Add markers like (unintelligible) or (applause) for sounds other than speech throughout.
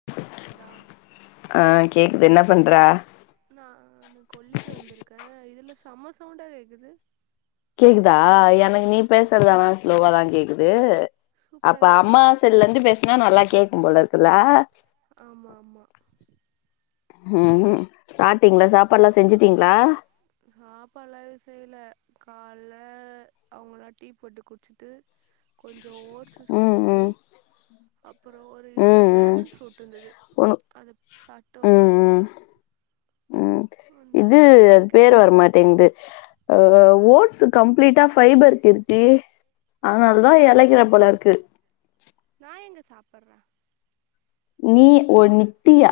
(inaudible) டா ஆ கேக்குது என்ன பண்ற நானு கொல்லிக்கு வந்திருக்கே இதுல சம்ம சவுண்டா கேக்குது கேக்குதா எனக்கு நீ பேசுறதலா ஸ்லோவாதான் கேக்குது சூப்பரா அப்ப கேக்குது அம்மா செல்லுலருந்து பேசுனா நல்லா கேக்கும் போல இருக்கு இல்ல ஆமா ஆமா சூப்பரா உம்ம் சாப்ட்டிங்களா சாப்பாடுல்லாம் செஞ்சுட்டீங்களா சாப்பாடெலாம் எதுவு செய்ல காலை அவங்கலாம் டீ போட்டு குடிச்சிட்டு கொஞ்சோம் ஓட்ஸ்ஸூ ம் சாட்டுட்டு ம் அப்புறோம் ஒரு இது ம் ம் ட்ராகன் ஃப்ரூட் இருந்தது ஒன்னு அத சாப்ட்டு வந்தோம் உம் இது வந்தாச்சு கொல்லிக்கு பேர் வரமாட்டேங்குது அ ஓட்ஸ் கம்ப்ளீட்டா ஃவைபர் கிருத்தி அதனால ம் தா இலைக்கிற போல இருக்கு நா எங்க சாப்புறேன் நீ ஒ நீ தீயா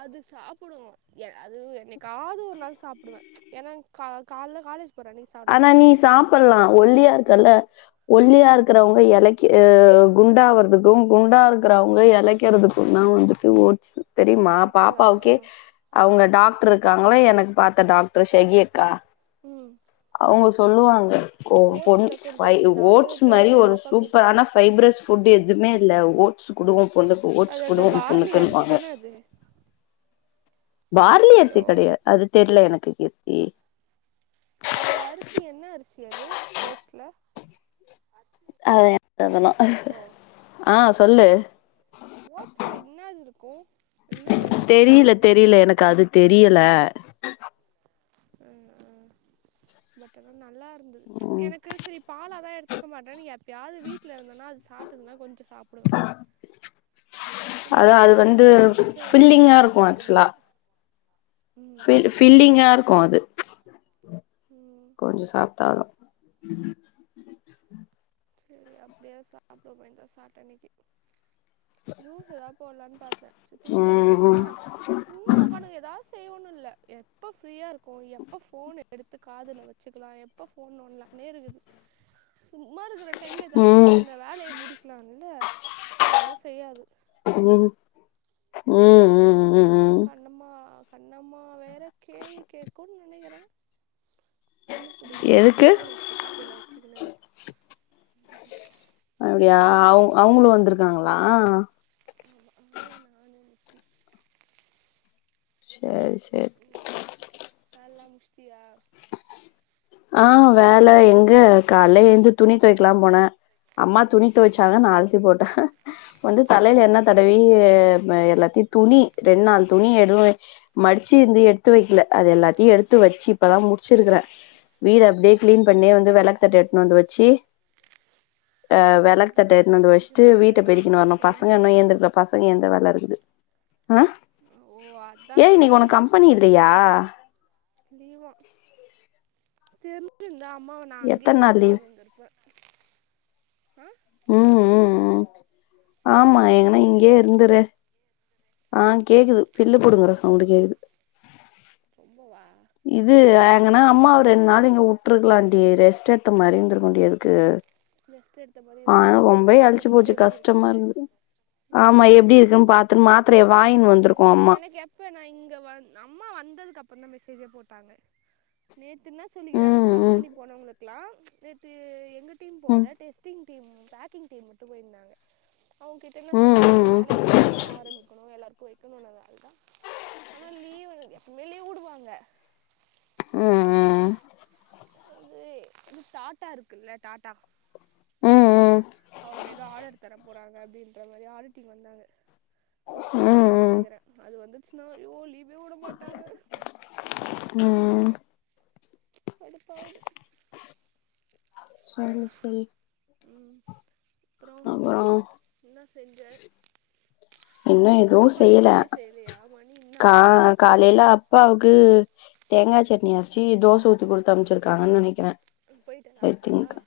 அது சாப் டுவோம் அது என்னைக்காவது ஒரு நாள் சாப்டுவேன் ஏனா காலைல காலேஜ் போற அன்னைக்கு சாப்ட ஆனா மாட்டே நீ சாப்டலாம் ஒல்லியா இருக்கல்ல ஒல்லியா இருக்கிறவங்க இழக்க குண்டாகுறதுக்கும் குண்டா இருக்கிறவங்க இழக்கிறதுக்கு நான் வந்துட்டு ஓட்ஸூ தெரியுமா சாப்பட்லாமா பாப்பாவுக்கே அவுங்க டாக்டர் இருக்காங்களா எனக்கு பாத்த டாக்டர் ஷகியக்கா உம் அவுங்க சொல்லுவாங்க ஓ பொண் ஓட்ஸ்ல கொஞ்சம் (unintelligible) ஏதாவது ஓட்ஸ் மாரி போட்டு ஒரு பாப்பாக்கு ஊட்டி விடு சூப்பரான ஃவைப்ரஸ் ஃபுட் எதுவுமே இல்ல ஓட்ஸ் குடு உன் பொண்ணுக்கு ஓட்ஸ் குடு உன் பொண்ணுக்குன்னுவாங்க தே பார்லி அரிசி கெடையாது அது தெர்ல எனக்கு கீர்த்தி அது அரிசி என்ன அரிசி அது ஓட்ஸ் ல ஓ (unintelligible) ஆ சொல்லு ஓட்ஸல என்னது இருக்கும் என்ன கிரைண்ட்ஸ் இருக்கும்னு கேக்குறே இல்ல எனக்கு அது தெரியல அ ஆ பட் ஆனா நல்லா இருந்தது ம் எனக்கு செரி பாலாதா எடுத்துக்க மாட்டேனு எப்பயாவது வீட்ல இருந்தனா அத சாப்பட்டுதுன்ன கொஞ்சோம் சாப்டுவே அதா அது காலேஜ் வந்து போகிற அன்னைக்கு சே போகிற ஃபில்லிங்கா அன்னைக்கெலாம் இருக்கும் சாப்பிட ஆக்சுவலா முடியாது ம் ஃபில் ம் ஃபில்லிங்கா இருக்கும் அது ம் கொஞ்சோம் சாப்ட்டாலும் (inaudible) சேரி அப்டியா சாப்றோமேக்கா சாப்ட அன்னைக்கு ஜூஸ் ஏதாவது போடலான்னு பாத்தேன் செரி துணி துவைக்க ம் போய்ட்டனா சும்மா உக்காந்துக்கு ஏதாவது செய்வோம்னு இல்ல எப்ப ஃப்ரீயா இருக்கோம் எப்ப ஃபோன் எடுத்து காதுல வச் சுக்கலாம் எப்ப போன் நோன்டலாம்னே இருக்குது சும்மா இருக்க டைம்ல ம் ஏதாவது சின்ன ம் சின்ன வேலய முடிக்கலாம்ல அதெல்லாம் செய்யாது உம் உம்ம் க கண்ணம்மா கண்ணம்மா வேற கேள்வி கேக்கும்னு நெனைக்கிறே பில்லு பிடுங்க வன்ட்டு எதுக்கு ஃபோன எடுத்து காதுல வச்சுக்கனது அப்டியா அவ அவங்களும் வந்துருக்காங்களா ஆமா ஆயா நானு முத்தி சேர்ரி சேர்ரி வேலலாம் முடிச்சுட்டியா ஆ வேல எங்க காலேல எழுந்து துணி துவைக்கலாம் போனே அம்மா துணி துவைச்சாங்க ம் நா அலசி போட்டே வந்து தலைல எண்ண அதான் தடவி எல்லாத்தையு துணி ரெண்டு நாள் துணி எதுவு மடிச்சு இருந்து எடுத்து வெக்கல அது எல்லாத்தையு எடுத்து வச்சு இப்பதா முடிச்சிருக்கறேன வீடு அப்டியே ம் கிளீன் பண்ணி ம் வந்து விளக்கு தட்ட எடுத்துன்னு வந்து வச்சி ஆ ஆமா விளக்குத்தட்ட காலைலே எடுத்துனு வச்சுட்டு செஞ்சிடலாம்ல வீட்ட நானும் பெரிக்கின்னு அதான் வரணு பசங்க செய்யணும் இன்னு போயிட்டு எந்திரிக்ல பசங்க எந்த வேல இருக்குது ஆ ஓ ஏ அத்தான் இன்னைக்கு வேலைய உனக்கு கம்பெனி முஸ்சுட்டுக்கற இல்லையா லீவா தெரிஞ்சிருந்தா அம்மாவ நா அங்கயே எத்தன நாள் வுட்டு லீவ் வந்துருப்பே ஆ ம் ம் ம் எதாவ்து ஆமா சவுண்டு எங்கன்னா கேக்குதா இங்கயே இருந்துரு ஆ கேக்குது பில்லு புடுங்குற சவுண்டு கேக்குது ரொம்ப வா இது எங்கன்னா அம்மாவ ஒரு ரெண்டு நாளு இங்க வுட்டுருக்கலாம்ண்டி ரெஸ்ட் எடுத்த மாதிரிந்திருக்கு ண்டி அதுக்கு ரெஸ்ட் எடுத்த மாரி ஆ இருக்கு அந்த ரொம்பவே மாத்திர எளச்சு போட்டு போச்சு எப்டி இருக்குன்ட்டு கஷ்டமாருந்தது ஆமா ம் எப்டி இருக்குன்னு பாத்துன்னு மாத்ரைய வாய்ன்னு வந்த்ருக்கு அம்மா இப்போ நான் இங்க வந் அம்மா வந்ததுக்கப்றோம் தா மெசேஜே போட்டாங்க நேத்துனா சொல்லிக்கிறாங்க ம் ம் கம்பெனி போனவங்களுகெல்லா நேத்து எங்க டீம் ம் போல testing team, packing team மட்டும் போயிருந்தாங்க அவுங்க கிட்ட என்ன ம் சொல்லிக்கிறாங்க ம் நாளைையிலேந்து வேல ஆரம்பிக் க்கணு எல்லாருக்கு வைக்கணும்னாங்க அதுதா ஆனா லீவ் எப்பமே லீவ்வு வுடுவாங்க உம் ம் அது இது டாட்டா இருக்குல்ல டாட்டா ம் ம் அவுங்க எதோ ஆடர் தர போறாங்க அப்டின்ற மாரி ஆடர் டீம் வந்தாங்க ம் குடுத்துருவாங்கதா ம் நெனக்கிறே அது வந்துச்சுன்னா ஐயோ லீவே விட மாட்டாங்க உம் கடுப்பாகுது சரி சரி உம் அப்றோ என்ன செஞ்ச இன்னு எதுவு சாப்பாடு செய்யல எதுவுமே செய்யலியா மணி இன்னா கா ஆவுது காலைல அப்பாவுக்கு தேங்கா சட்னி அரச்சு தோச ஊத்தி குடுத்து அமச்சிருக்காங்கன்னு நெனக்கிறே போயிட்டாரா செரி அப்பா தின்க்க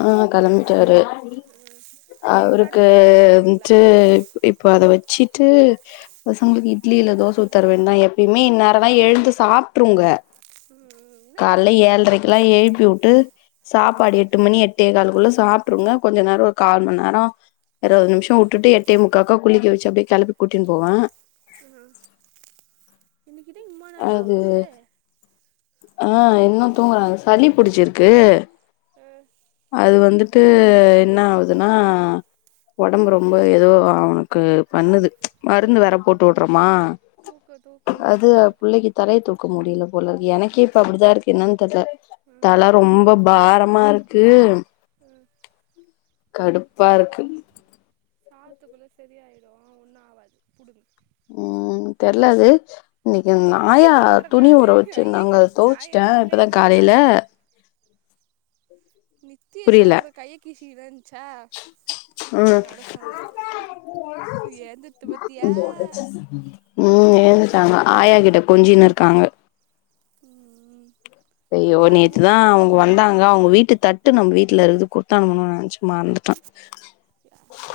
ஆ கெளம்பிட்டாரு ம் இப்போ கடை அவருக்கு திறந்து வச்சுருப்பீங்களா வந்த்ட்டு இப்போ அத வச்சிட்டு பசங்களுக்கு இட்லி இல்ல தோச ஊத்தி தர வேணு தா எப்பயுமே இந்நேரோ தா எழுந்து சாப்ட்டுருங்க ம் ம். என்ன இன்னைக்கு காலைல தூங்குது ஏழரைக்கெல்லா எழுப்பி வுட்டு சாப்பாடு எட்டு மணி எட்டே காலக்குள்ள சாப்ட்டுருங்க கொஞ்ச நேரோ ஒரு கால் மண் நேரோ இருவது நிமிஷோ வுட்டுட்டு எட்ட முக்காக்கா குளிக்க வச்சு அப்டியே கெளப்பி கூட்டின்னு போவே ம் இன்னக்கிட்ட இம்மா நேரோ அது ஆவுது ஆ இன்னு தூங்குறாங்க சளி புடிச்சிருக்கு ஆ அது வந்துட்டு என்னா ஆவுதுன்னா ஒடம்பு ரொம்ப ஏதோ அவனுக்கு பண்ணுது மருந்து வேற போட்டு விடுறோமா தூக்கம் தூக்கம் அது வருதுன்னு நினைக்கிறேன் புள்ளக்கீ தலைய தூக்க முடில போல எனக்கே இப்ப அப்டிதா இருக்கு என்னான் தெர்ல ம் தல ரொம்ப பாரமா இருக்கு ம் கடுப்பா இருக்கு சாவுத்துக்குள்ள சரியாயிடு ஒன்னு ஆவாது புடுங்கு ம் தெர்ல அது இன்னைக்கு எங்க நித்திய ஆயா சொல்கிறேன் துணி நான் ஊற ஐயா வச்சுருந்தாங்க நான் தொவச்சுட்டே எங்கள் பிள்ளைய இப்பதா காலைல சொல்கிறேன் நித்தியா புரியல சொல்றா கைய கிழிச்சிக்கிறன்ச்சா ம் அதனால சொன்னே எந்துர்த்து பத்தியா ம் எழுந்துட்டாங்க ஆயாக்கிட்ட கொஞ்சின்னு இருக்காங்க ம் ம் ஐயோ அத எங்க நேத்துதா வுட்டது அவங்க வந்தா வந்தாங்க அவங்க வீட்டு தட்டு நம்ம வீட்ல இருக்குது குத்தனுப்பணு நெனச்சே மறந்துட்டே யாரு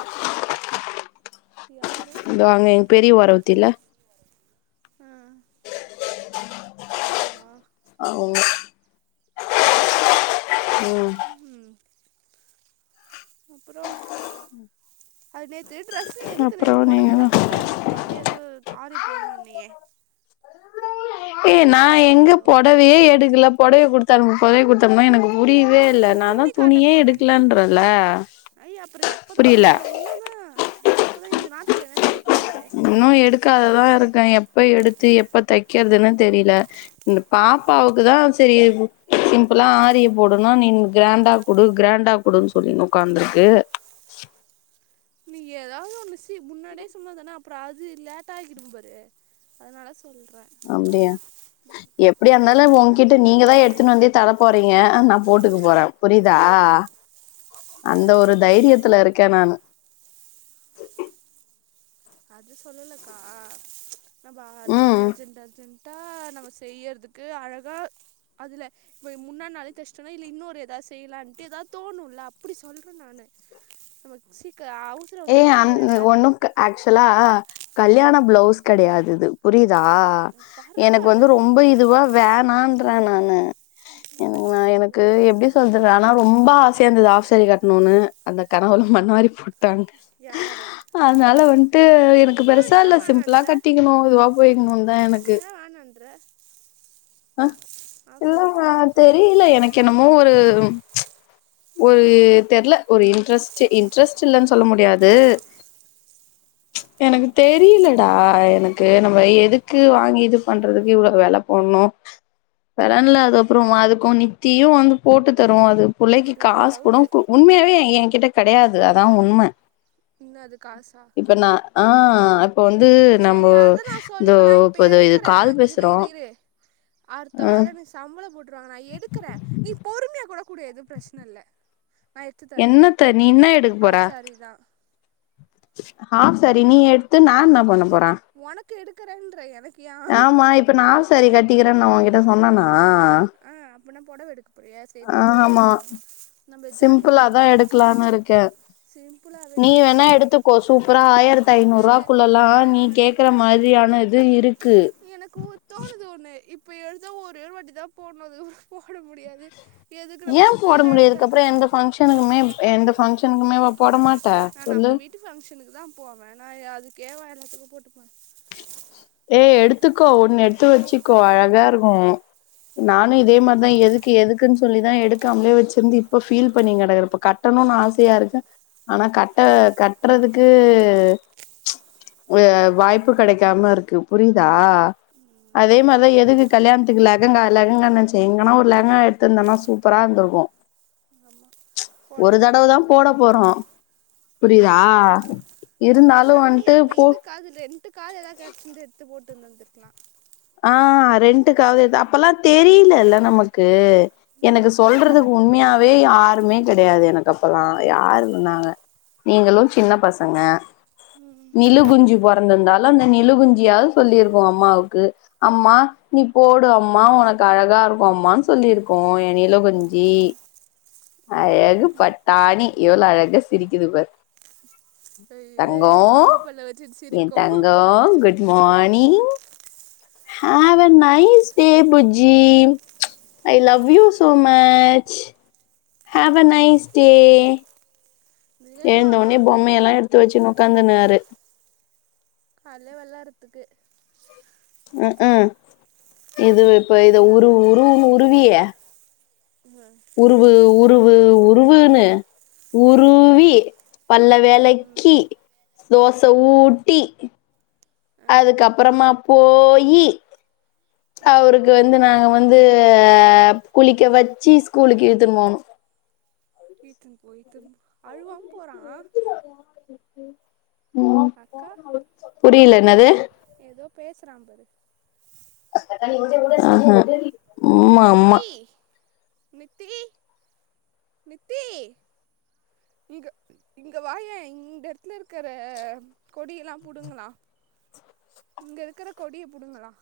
யாரு தோ அங்க பெரிய ஓரவத்தி இல்ல அவுங்குலா அவுங்க ம் ம் அப்பறோ அது நேத்து ட்ரஸ்ஸு எதுக்கு அப்புறோ நேத்து பொடவைலா நீங்கதா குடுத்தனுப்பிருக் ருக்லால எது ஆரி போட்ணுனியே ஏ நா எங்க ஹலோ பொடவயே எடுக்ல பொடவய குடுத்தனுப் பொடவய குடுத்தனுப்னா எனக்கு புரியவே உன்ன இல்ல இது நா தா துணி காட்ட துணியே எடுக்கலன்றல அப்றோ எப்போதா புரியல இன்னு தா எப்போதா இந்த நாத்து கெழமயாது போயி எத்துனு வந்துரு இன்னு எடுக்காததா இருக்கே எப்ப எடுத்து எப்ப தைக்கறதுனு தெரில இந்த பாப்பாவுக்கு தா செரி சிம்பிளா ஆரிய போடுணு நீனு கிராண்டா குடு கிராண்டா குடுனு சொல்லினு ஒக்காந்துருக்கு நீ எதாவ்து ஒன்னு சி முன்னாடியே சொன்னாதான அப்றோ அது லேட்டாக்கிடும்பாரு அதனால சொல்றே அப்டியா எப்டியாருந்தாலு ம்ஹூம் ஓங்கிட்ட நீங்க தா எடுத்துனு வந்தே தர போறீங்க நா போட்டுக்க போறே புரிதா இல்ல அந்த அது ஒரு நீங்கதா எடுத்துனு வந்து தைரியத்துல இருக்கே நானு அது சொல்லலக்கா நம்ப அர்ஜென்ட் ம் அர்ஜென்ட் அர்ஜென்ட் ட்டா நம்ப செய்யறதுக்கு அழகா அதுல இப்ப முன்னா நாளே தச்சிட்டோனா இல்ல இன்னொரு எதாது செய்லான்ட்டு எதாது தோணுல அப்டி சொல்றே நானு நமக் சீக்க ஆவுட் ஏ அந் ஒன்னு ஆக்ச்சுவலா கல்யாண பிளவுஸ் கெடையாது இது புரிதா எனக்கு பரவாயில்ல வந்து ரொம்ப இதுவா வேணான்றே நானு எனக் நா எனக்கு எப்டி சொ சொல்றது ஆனா ரொம்ப ஆசயாருந்துது ஆஃப்சேரி கட்ணுனு அந்த கனவுல மண்ண வாரி போட் யாரு அதனால வன்ட்டு எனக்கு பெருசா இல்ல ஏன் சிம்பிளா வேணான்ற கட்டிக்கிணு இதுவா போய்க்குணுன்தா எனக்கு ஏன் வேணான்ற அ ஆஃப் சாரி கட்டு இல்லம தெரில எனக்கு என்னமோ ஒரு ஒரு தெர்ல ஒரு இன்ட்ரெஸ்ட்டு இன்ட்ரெஸ்ட் இல்லனு சொல்ல முடியாது எனக்கு தெரியிலடா எனக்கு நம்ம எதுக்கு வாங்கி இது பண்றதுக்கு இவ்ளோ வெல போன்னு வரன்ல அதுகப்றோ அதுக்கு நித்தியு வந்து போட்டு தருவோ அது புள்ளைக் எனக்கு ஒரு காசு கூடோ டவுட்டு கு உண்மயாவே எ கிட்ட கெடையாது அதா உண்ம இன்னும் அது காசா இப்ப நா ஆ இப்ப வந்து நம்போ சரி அதான் நான் இந்தோ சொல்றேன் நான் இப்ப இது எடுக்கறேன் கால் இரு பேசுறோ இரு இரு அடுத்த ஆ வாரோன் வச் சம்பளோ போட்டுருவாங்க நா எடுக்கற நீ பொறுமையா கூட குடு எது பிரச்ன இல்ல நா எத்து தாரே என்னத்த நீ என்ன எடுக்க போற ஹாஃப் சேரிதா ஹாஃப் சேரி நீ எடுத்து நா என்னா பன்ன போற ஒனக்கு எடுக்கறன்ற எனக் ஆமா இப்ப நா ஆப் சேரி கட்டிக்கிறன் நா ஒகிட்ட சொன்னனா ஆ அப்பின்னா பொடவ எடுக்கப் போரியா ஆ செரினாவோ ஆமா எடுத்துக்கோ நம்ம ஜாக்கெட்லாம் சிம்பிளாதா எடுத்து எடுக்கலான் இருக்க சிம்பிளாவே நீ கூட வேணா எடுத்துக்கோ சூப்பரா ஆயிரத் ஐநூறுவாக்குள்ளலா நீ கேக் கற மாதிரியான இது இருக்கு எனக்கு தோணுது ஒன்னு இப்ப எடுத்தா ஒரே ஒரு வாட்டி தா போட்னு அதுகப்றோ போட முடியாது எதுக்கு நம்ம ஏ போட சுடிதாரே எடுத் முடியாதுக்கு தர அப்புறோ எந்த ஃபங்க்ஷனுக்குமே எந்த ஃபங்க்ஷனுக்குமேவா போட மாட்ட சொல்லு வுட்டு ஃபங்க்ஷனுக்கு தா போவே நா அதுக்கே வா எல்லாத்துக்கு போட்டுப்ப ஏ எடுத்துக்கோ ஒன்னு எடுத்து வச்சிக்கோ அழகா இருக்கு நானு இதே மாரிதா எது எதுக்குன் சொல்லி தா எடுக்காமலே வச்சிருந்து இப்ப ஃபீல் பண்ணி கெடக்கற இப்ப கட்டணுனு ஆசையா இருக்கு ஆனா கட்ட கட்டறதுக்கு வெ வாய்ப்பு கெடைக்காம இருக்கு புரியுதா அதே ம், மாரிதா எதுக்கு கல்யாண்த்துக்கு லெகங்கா லெகங்கானாச்சு எங்கன்னா ஒரு லெகங்கா எடுத்திருந்தனா சூப் பரா இருந்துருக்கு ஆமா பொடவ கட்டிட் தா வர்ல போட போறோ புரியுதா ம் இருந்தாலு பேசாம நீ வன்ட்டு அப்ப போ இதுக்காது ரென்ட்டு காது ஏதாவது கெடச்சிந்து எடுத்து போட்டு இருந்துருந்துக்லா ஆ ரென்ட் காவது அப்பல்ல தெரியல இல்ல நமக்கு எனக்கு இப்போ தான் சொல்றதுக்கு அதெல்லாம் தெரியுது உண்மயாவே யாருமே கெடையாது எனக் அப்பலா யாரு இருந்தாக நீங்களு சின்ன பசங்க ம் ம் நிலுகுஞ்சி பொறந்திர்ந்தாலு அந்த நிலுகுஞ்சியாவது சொல்லிருக்கு அம்மாவுக்கு அம்மா நீ போடு அம்மா உனக்கு அழகா இருக்கு அம்மானு சொல்லிருக்கு எ நிலு குஞ்சி அழகு பட்டாணி எவ்ளோ அழகா சிரிக்குது பார் ஐயே தங்கோ நுண்ணி பல்ல வச்சு எ சிரிக்கும் தங்கோ குட் மானிங் have nice day புஜ்ஜீ I love you so much have nice day எழுந்த நிலன்மா ஒன்னே பொம்மயலா எடுத்து வச்சுன் உக்காந்துனாரு கால்யே வெளாரத்துக்கு ம்க்ம் இது இப்ப இத உரு காலைல உரு விளாடுச்சு உருவி (unintelligible) உருவு உருவு உருவுன்னு உருவி ம் பல்ல ம் வெளக்கி தோச ஆ ஊட்டி ஆ அதுக்கப்பறமா போயி ம் அவருக்கு வந்து நாங்க வந்து குளிக்க வச்சு ஸ்கூலுக்கு இழுதுனு போனு இழுதுனு போய்டு அழுவாம போறா ம் புரியல என்னது எதோ பேசுறா பாரு ம் ஹம் நித்தி நித்தி நித்தி ஈக இங்க வாயே இ ந்தடதுல இருக்கிற கொடியலா புடுங்களா இங்க இருக்கற கொடிய புடுங்களா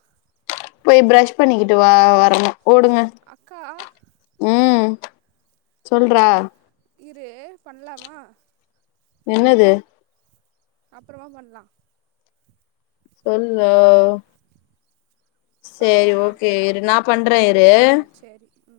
போய் ப்ரஷ் பண்ணிக்கிட்டு வா வரணு ஓடுங்க அக்கா ம் சொல்றா இரு பண்லாமா என்னது அப்றமா பண்லா சொல்லு செரி பாரா ஓகே இரு நா பண்றே இரு ஆ சரி ம்